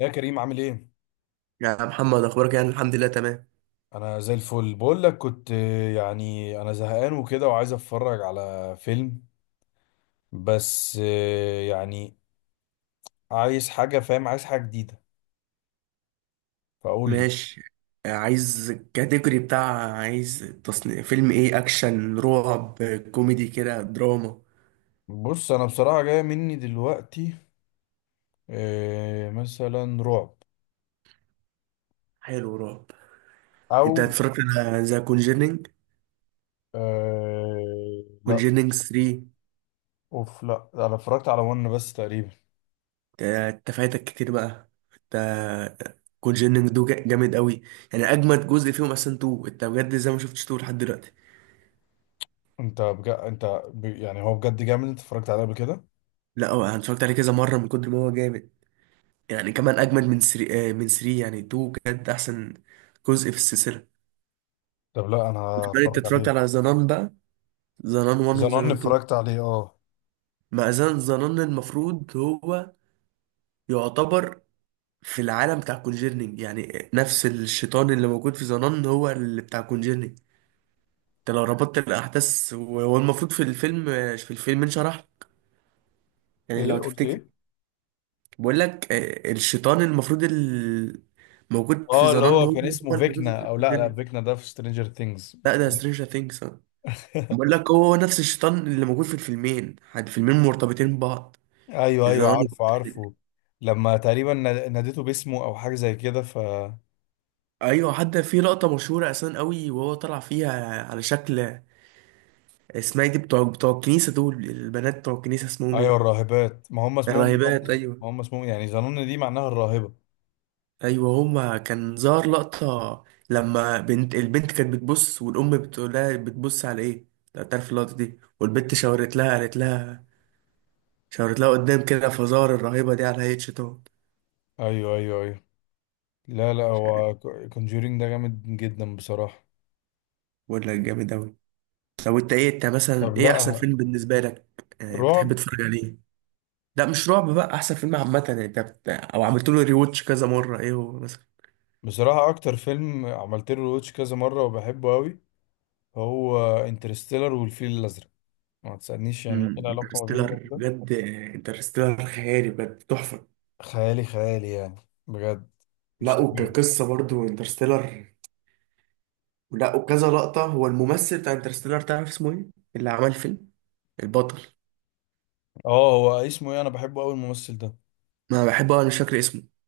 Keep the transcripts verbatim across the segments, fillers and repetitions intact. يا كريم، عامل ايه؟ يا محمد، اخبارك؟ يعني الحمد لله تمام. انا زي الفل، بقول لك كنت آه، يعني انا زهقان وكده وعايز اتفرج على فيلم. بس آه، يعني عايز حاجة، فاهم، عايز حاجة جديدة، فقول لي. ماشي. عايز الكاتيجوري بتاع عايز تصنيف فيلم ايه؟ اكشن، رعب، كوميدي كده، دراما؟ بص، انا بصراحة جاية مني دلوقتي. آه، مثلا رعب. حلو، رعب. او انت اتفرجت على ذا كونجيرنينج؟ آه، لا. كونجيرنينج تلاتة؟ اوف، لا انا اتفرجت على ون بس تقريبا. انت فايتك كتير بقى انت. كونجيرنينج دو جا- جامد قوي. يعني اجمد جزء فيهم اصلا اتنين. انت بجد زي ما شفتش اتنين لحد دلوقتي؟ انت بجد انت ب... يعني هو بجد جامد؟ انت اتفرجت عليه قبل كده؟ لا، هو انا اتفرجت عليه كذا مره من كتر ما هو جامد. يعني كمان اجمد من تلاتة، من تلاتة يعني اتنين بجد احسن جزء في السلسله. طب لا، انا وكمان انت هتفرج اتفرجت عليه. على زنان بقى؟ زنان واحد زنان وزنان اتنين. اتفرجت عليه، اه. مع زنان زنان المفروض هو يعتبر في العالم بتاع كونجيرنينج. يعني نفس الشيطان اللي موجود في زنان هو اللي بتاع كونجيرنينج. انت لو ربطت الاحداث، وهو المفروض في الفيلم، في الفيلم انشرح، يعني لو ايه، قلت تفتكر. ايه؟ بقول لك آه، الشيطان المفروض ال- موجود في اه، اللي زنان، هو هو كان هو اسمه اللي موجود فيكنا، في او لا لا، كونجيرنينج. فيكنا ده في سترينجر ثينجز. لا ده سترينجر ثينجز. بقول لك هو نفس الشيطان اللي موجود في الفيلمين، الفيلمين مرتبطين ببعض. ايوه ايوه، زنان. عارفه عارفه. لما تقريبا نا- ناديته باسمه او حاجه زي كده، ف… ايوه، حتى في لقطه مشهوره اساسا قوي وهو طلع فيها على شكل. اسمها إيه دي، بتوع بتوع الكنيسه؟ دول البنات بتوع الكنيسه اسمهم ايوه ايه؟ الراهبات، ما هم اسمهم ظنون. الراهبات، ما ايوه. هم اسمهم يعني ظنون، دي معناها الراهبه. ايوه، هما كان ظهر لقطه لما بنت البنت كانت بتبص، والام بتقول لها بتبص على ايه. لو تعرف اللقطه دي، والبنت شاورت لها، قالت لها. شاورت لها قدام كده، فزار الرهيبه دي على هيئه شيطان. ايوه ايوه ايوه. لا لا، هو كونجورينج ده جامد جدا بصراحه. ولا جامد اوي. طب انت ايه، انت مثلا طب، ايه احسن لا، فيلم بالنسبه لك آه، رعب. بتحب تتفرج عليه؟ لا مش رعب بقى، احسن فيلم عامه، يعني انت بت... او عملت له ريوتش كذا مره ايه هو مثلا؟ بصراحه اكتر فيلم عملت له روتش كذا مره وبحبه قوي هو انترستيلر والفيل الازرق. ما تسالنيش يعني ايه امم العلاقه ما بين ده انترستيلر وده. بجد. انترستيلر خيالي، بجد تحفه. خيالي خيالي يعني، بجد مش لا، طبيعي. وكقصه برضو انترستيلر. لا، وكذا لقطه. هو الممثل بتاع انترستيلر تعرف اسمه ايه؟ اللي عمل الفيلم، البطل. اه، هو اسمه ايه؟ انا بحبه قوي الممثل ده. ما بحبه انا، مش فاكر اسمه.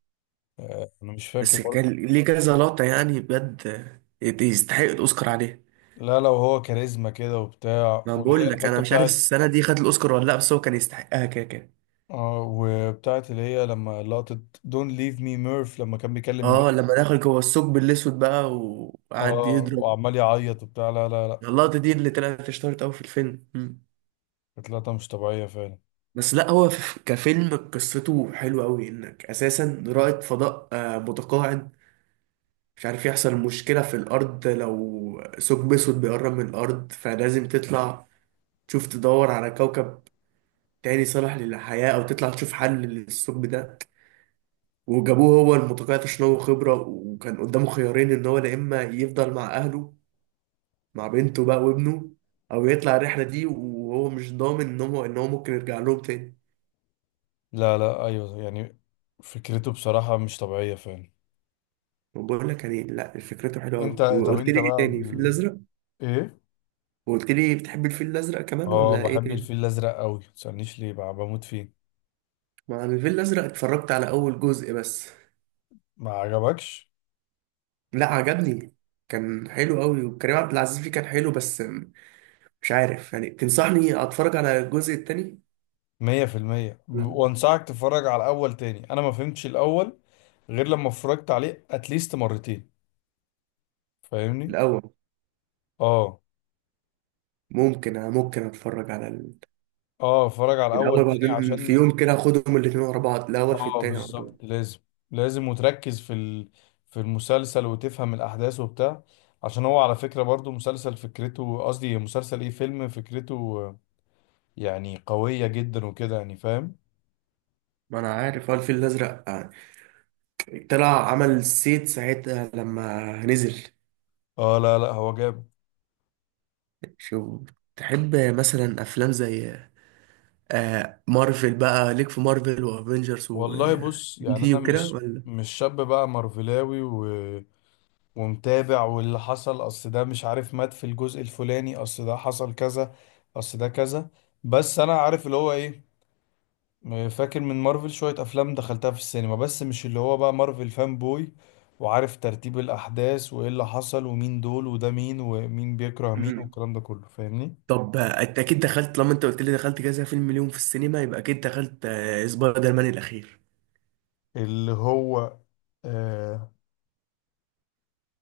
آه، انا مش فاكر بس برضه. كان ليه كذا لقطه يعني بجد يستحق الاوسكار عليه. لا لا، وهو كاريزما كده وبتاع، ما واللي هي بقول لك انا الحته مش عارف بتاعت. السنه دي خد الاوسكار ولا لا، بس هو كان يستحقها كده كده. اه وبتاعت اللي هي لما لقطة دون ليف مي ميرف لما كان بيكلم اه، بنت. لما دخل جوه الثقب الاسود بقى وقعد اه يضرب. وعمال يعيط وبتاع، لا لا لا. اللقطة دي اللي طلعت اشتهرت أوي في الفيلم. مم. كانت لقطة مش طبيعية فعلا. بس لا، هو في- كفيلم قصته حلوة أوي، إنك أساسا رائد فضاء آه، متقاعد مش عارف. يحصل مشكلة في الأرض، لو ثقب أسود بيقرب من الأرض، فلازم تطلع تشوف، تدور على كوكب تاني صالح للحياة، أو تطلع تشوف حل للثقب ده. وجابوه هو المتقاعد عشان هو خبرة، وكان قدامه خيارين، إن هو يا إما يفضل مع أهله، مع بنته بقى وابنه، أو يطلع الرحلة دي، وهو مش ضامن إن هو إن هو ممكن يرجع لهم تاني. لا لا، ايوه يعني. فكرته بصراحة مش طبيعية فعلا. بقول لك يعني، لا فكرته حلوه قوي. انت، طب وقلت انت لي ايه بقى تاني؟ الفيل بال... الازرق. ايه؟ وقلت لي بتحب الفيل الازرق كمان اه ولا ايه بحب تاني؟ الفيل الازرق قوي، متسألنيش ليه بقى، بموت فيه. مع الفيل الازرق اتفرجت على اول جزء بس. ما عجبكش؟ لا عجبني، كان حلو قوي، وكريم عبد العزيز فيه كان حلو، بس مش عارف يعني تنصحني اتفرج على الجزء التاني؟ مية في المية، لا، وانصحك تتفرج على الاول تاني. انا ما فهمتش الاول غير لما اتفرجت عليه اتليست مرتين، فاهمني. الاول. اه. ممكن انا ممكن اتفرج على ال- اه، اتفرج على الاول الاول، تاني بعدين في عشان… يوم كده اخدهم الاتنين ورا بعض، الاول في اه التاني على طول. بالظبط، لازم لازم وتركز في ال... في المسلسل وتفهم الاحداث وبتاع. عشان هو على فكرة برضو مسلسل، فكرته، قصدي مسلسل ايه، فيلم، فكرته آه، يعني قوية جدا وكده، يعني فاهم. ما انا عارف هو الفيل الازرق آه، طلع عمل سيت ساعتها لما نزل. اه لا لا، هو جاب… شوف، تحب مثلا افلام زي آه مارفل بقى؟ ليك في مارفل وافنجرز والله بص، ودي يعني سي انا وكده مش ولا؟ مش شاب بقى مارفلاوي ومتابع واللي حصل، اصل ده مش عارف مات في الجزء الفلاني، اصل ده حصل كذا، اصل ده كذا. بس انا عارف اللي هو ايه. فاكر من مارفل شوية افلام دخلتها في السينما، بس مش اللي هو بقى مارفل فان بوي، وعارف ترتيب الاحداث وايه اللي حصل ومين دول وده مين ومين بيكره مين مم. والكلام ده كله، فاهمني. طب آه، انت اكيد دخلت. لما انت قلت لي دخلت كذا فيلم اليوم في السينما، يبقى اكيد دخلت آه سبايدر مان الاخير، اللي هو، اه.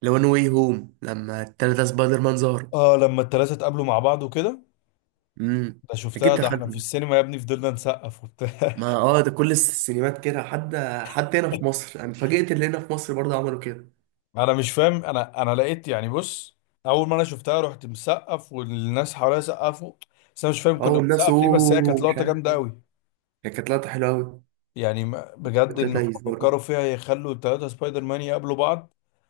لو نو واي هوم، لما التلاتة سبايدر مان ظهر. آه لما التلاتة اتقابلوا مع بعض وكده، امم ده اكيد شفتها. ده دخلت احنا في منه. السينما يا ابني فضلنا نسقف وبتاع. ما اه ده كل السينمات كده، حتى حتى هنا في مصر انا اتفاجئت اللي هنا في مصر برضه عملوا كده. انا مش فاهم، انا انا لقيت يعني، بص، اول ما انا شفتها رحت مسقف والناس حواليا سقفوا. بس انا مش فاهم اه، كنا والناس بنسقف ليه، بس هي اوه كانت مش لقطه عارف، جامده قوي. ايه كانت لقطة حلوة قوي. يعني ما- بجد ان هم التلاتة يزدروا. فكروا فيها يخلوا الثلاثه سبايدر مان يقابلوا بعض.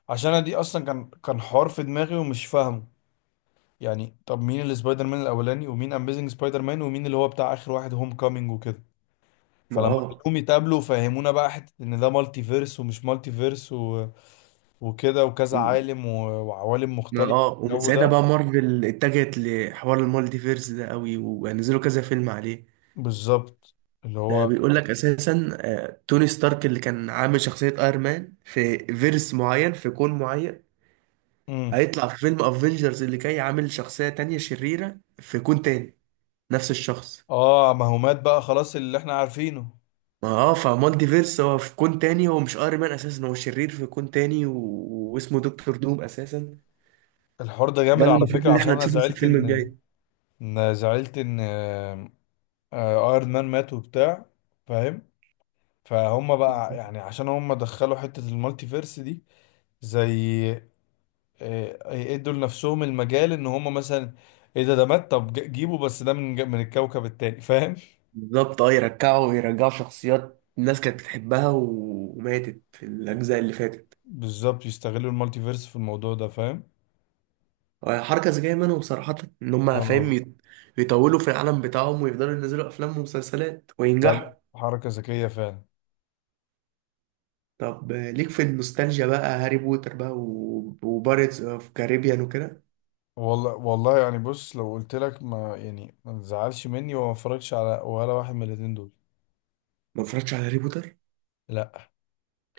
عشان انا دي اصلا كان كان حوار في دماغي ومش فاهمه، يعني طب مين السبايدر مان الاولاني، ومين اميزنج سبايدر مان، ومين اللي هو بتاع اخر واحد، هوم كامينج وكده. ما فلما اه كلهم يتقابلوا فهمونا بقى حته ان ده مالتي فيرس ومش مالتي فيرس و... وكده، وكذا مم. عالم و... وعوالم ما مختلفه اه ومن الجو ساعتها بقى ده. مارفل اتجهت لحوار المالتيفيرس ده قوي، ونزلوا كذا فيلم عليه. بالظبط، اللي ده هو بيقول لك اساسا آه، توني ستارك اللي كان عامل شخصية ايرون مان في فيرس معين، في كون معين، امم هيطلع في فيلم افنجرز اللي جاي عامل شخصية تانية شريرة في كون تاني. نفس الشخص. اه، ما هو مات بقى خلاص اللي احنا عارفينه. ما اه فمالتيفيرس هو في كون تاني، هو مش ايرون مان اساسا، هو شرير في كون تاني، و... واسمه دكتور دوم اساسا. الحوار ده ده جامد اللي على المفروض فكرة، اللي عشان احنا انا هنشوفه في زعلت الفيلم ان، الجاي. ان زعلت ان آه، آه، ايرون مان مات وبتاع، فاهم. فهم بقى يعني، عشان هم دخلوا حتة المالتي فيرس دي، زي آه، يدوا لنفسهم المجال ان هم مثلا ايه، ده ده مات، طب ج- جيبه بس ده من ج- من الكوكب التاني، فاهم. بالظبط اه، يرجعوا ويرجعوا شخصيات الناس كانت بتحبها و- وماتت في الأجزاء اللي فاتت. بالظبط، يستغلوا المالتي فيرس في الموضوع ده، فاهم. آه، حركة ذكية منهم صراحة، إن هم فاهم اه يط- يطولوا في العالم بتاعهم ويفضلوا ينزلوا أفلام ومسلسلات لا وينجحوا. لا، حركة ذكية فعلا. طب آه، ليك في النوستالجيا بقى هاري بوتر بقى و- وبارتس أوف كاريبيان وكده؟ والله والله، يعني بص، لو قلت لك، ما يعني ما تزعلش مني، وما اتفرجش على ولا واحد من الاتنين دول. ما اتفرجتش على هاري بوتر. لا،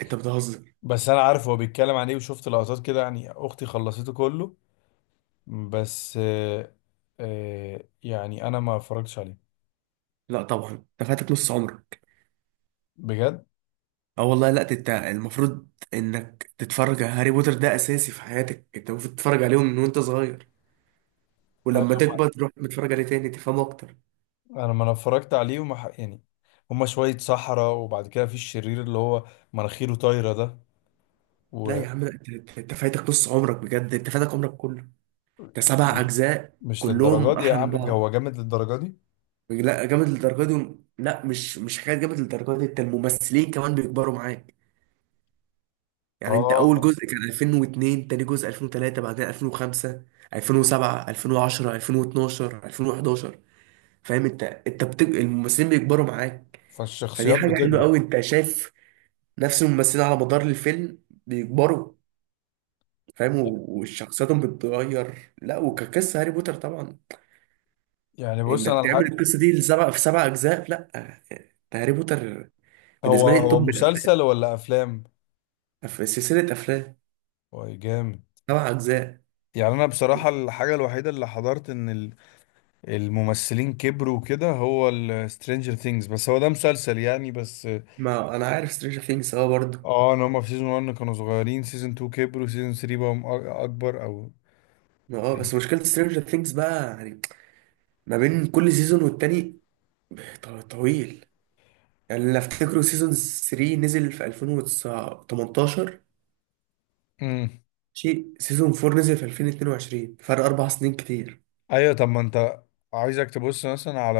أنت بتهزر؟ بس انا عارف هو بيتكلم عن ايه، وشفت لقطات كده، يعني اختي خلصته كله. بس آه آه يعني انا ما اتفرجتش عليه، لا طبعا. انت فاتك نص عمرك. بجد. اه والله، لا، انت المفروض انك تتفرج على هاري بوتر، ده اساسي في حياتك. انت المفروض تتفرج عليهم من وانت صغير، ولما أيوة. تكبر تروح متفرج عليه تاني تفهمه اكتر. ما- انا ما انا اتفرجت عليه وما ح- يعني هما شوية صحراء، وبعد كده في الشرير اللي هو مناخيره طايرة ده لا و… يا عم لا، انت انت أنت فايتك نص عمرك بجد، انت فايتك عمرك كله. انت سبع مش اجزاء مش للدرجة كلهم دي يا احلى من عم، بعض. هو جامد للدرجة دي؟ لا جامد للدرجه دي، لا، مش مش حكايه جامد للدرجه دي. انت الممثلين كمان بيكبروا معاك. يعني انت اول اه، جزء كان الفين واتنين، تاني جزء الفين وتلاتة، بعدين الفين وخمسة، الفين وسبعة، الفين وعشرة، ألفين واثنا عشر، ألفين وأحد عشر. فاهم انت، انت بتك... الممثلين بيكبروا معاك. فدي فالشخصيات حاجه حلوه بتكبر. قوي، انت شايف نفس الممثلين على مدار الفيلم بيكبروا، فاهم، و- وشخصياتهم بتتغير. لا، وكقصة هاري بوتر طبعا، يعني بص انك انا تعمل الحق، القصة دي لسبع في سبع اجزاء. لا، ده هاري بوتر هو بالنسبة لي هو توب الافلام. مسلسل ولا افلام؟ في سلسلة افلام هو جامد. سبع اجزاء. يعني انا بصراحة الحاجة الوحيدة اللي حضرت ان ال- الممثلين كبروا وكده هو السترينجر ثينجز، بس هو ده مسلسل يعني، بس. ما انا عارف سترينجر ثينجز اه برضه. اه، ان هما في سيزون واحد كانوا صغيرين، سيزون اتنين كبروا، سيزون تلاتة بقوا أ- اكبر، او. اه، بس مشكلة سترينجر ثينجز بقى يعني ما بين كل سيزون والتاني ط- طويل. يعني اللي افتكره سيزون تلاتة نزل في الفين وتمنتاشر، امم. شيء سيزون أربعة نزل في الفين واتنين وعشرين. فرق اربع سنين كتير. ايوه، طب ما انت عايزك تبص مثلا على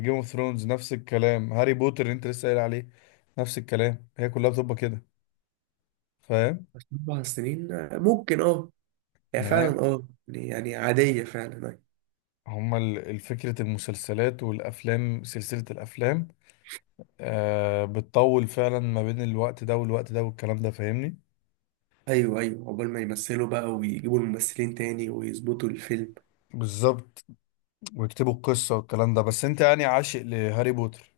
جيم اوف ثرونز، نفس الكلام هاري بوتر اللي انت لسه قايل عليه، نفس الكلام، هي كلها بتبقى كده فاهم. بس اربع سنين آه، ممكن اه. هي فعلا يعني اه يعني يعني عادية فعلا، ايوه. هما فكرة المسلسلات والأفلام، سلسلة الأفلام آه بتطول فعلا ما بين الوقت ده والوقت ده والكلام ده، فاهمني. ايوه ايوه، عقبال ما يمثلوا بقى ويجيبوا الممثلين تاني ويظبطوا الفيلم. بالظبط، ويكتبوا القصة والكلام ده، بس انت يعني عاشق لهاري بوتر.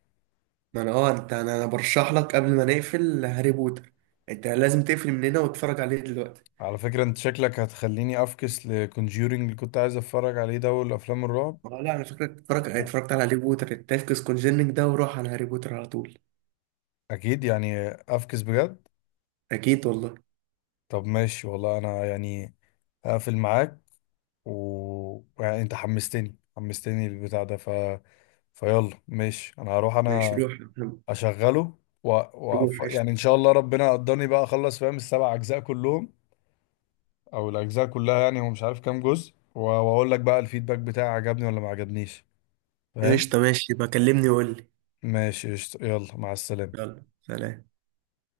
ما انا اه انت انا أنا برشح لك، قبل ما نقفل هاري بوتر انت لازم تقفل من هنا وتتفرج عليه دلوقتي. على فكرة انت شكلك هتخليني افكس لكونجيورينج اللي كنت عايز اتفرج عليه ده والافلام الرعب. اه لا، انا فاكرك اتفرج اتفرجت على هاري بوتر. التفكس كونجيننج ده وروح على هاري بوتر على طول. اكيد يعني افكس، بجد. اكيد والله. طب ماشي والله، انا يعني هقفل معاك، و يعني انت حمستني حمستني البتاع ده، ف فيلا ماشي، انا هروح ماشي انا روح يا محمد. اشغله و... و... روح ف- قشطة. يعني ان شاء الله ربنا قدرني بقى اخلص، فاهم، السبع اجزاء كلهم، او الاجزاء كلها، يعني هو مش عارف كام جزء و... واقول لك بقى الفيدباك بتاعي عجبني ولا ما عجبنيش، فاهم. قشطة ماشي، بكلمني وقول لي. ماشي قشطة. يلا مع السلامة. يلا سلام.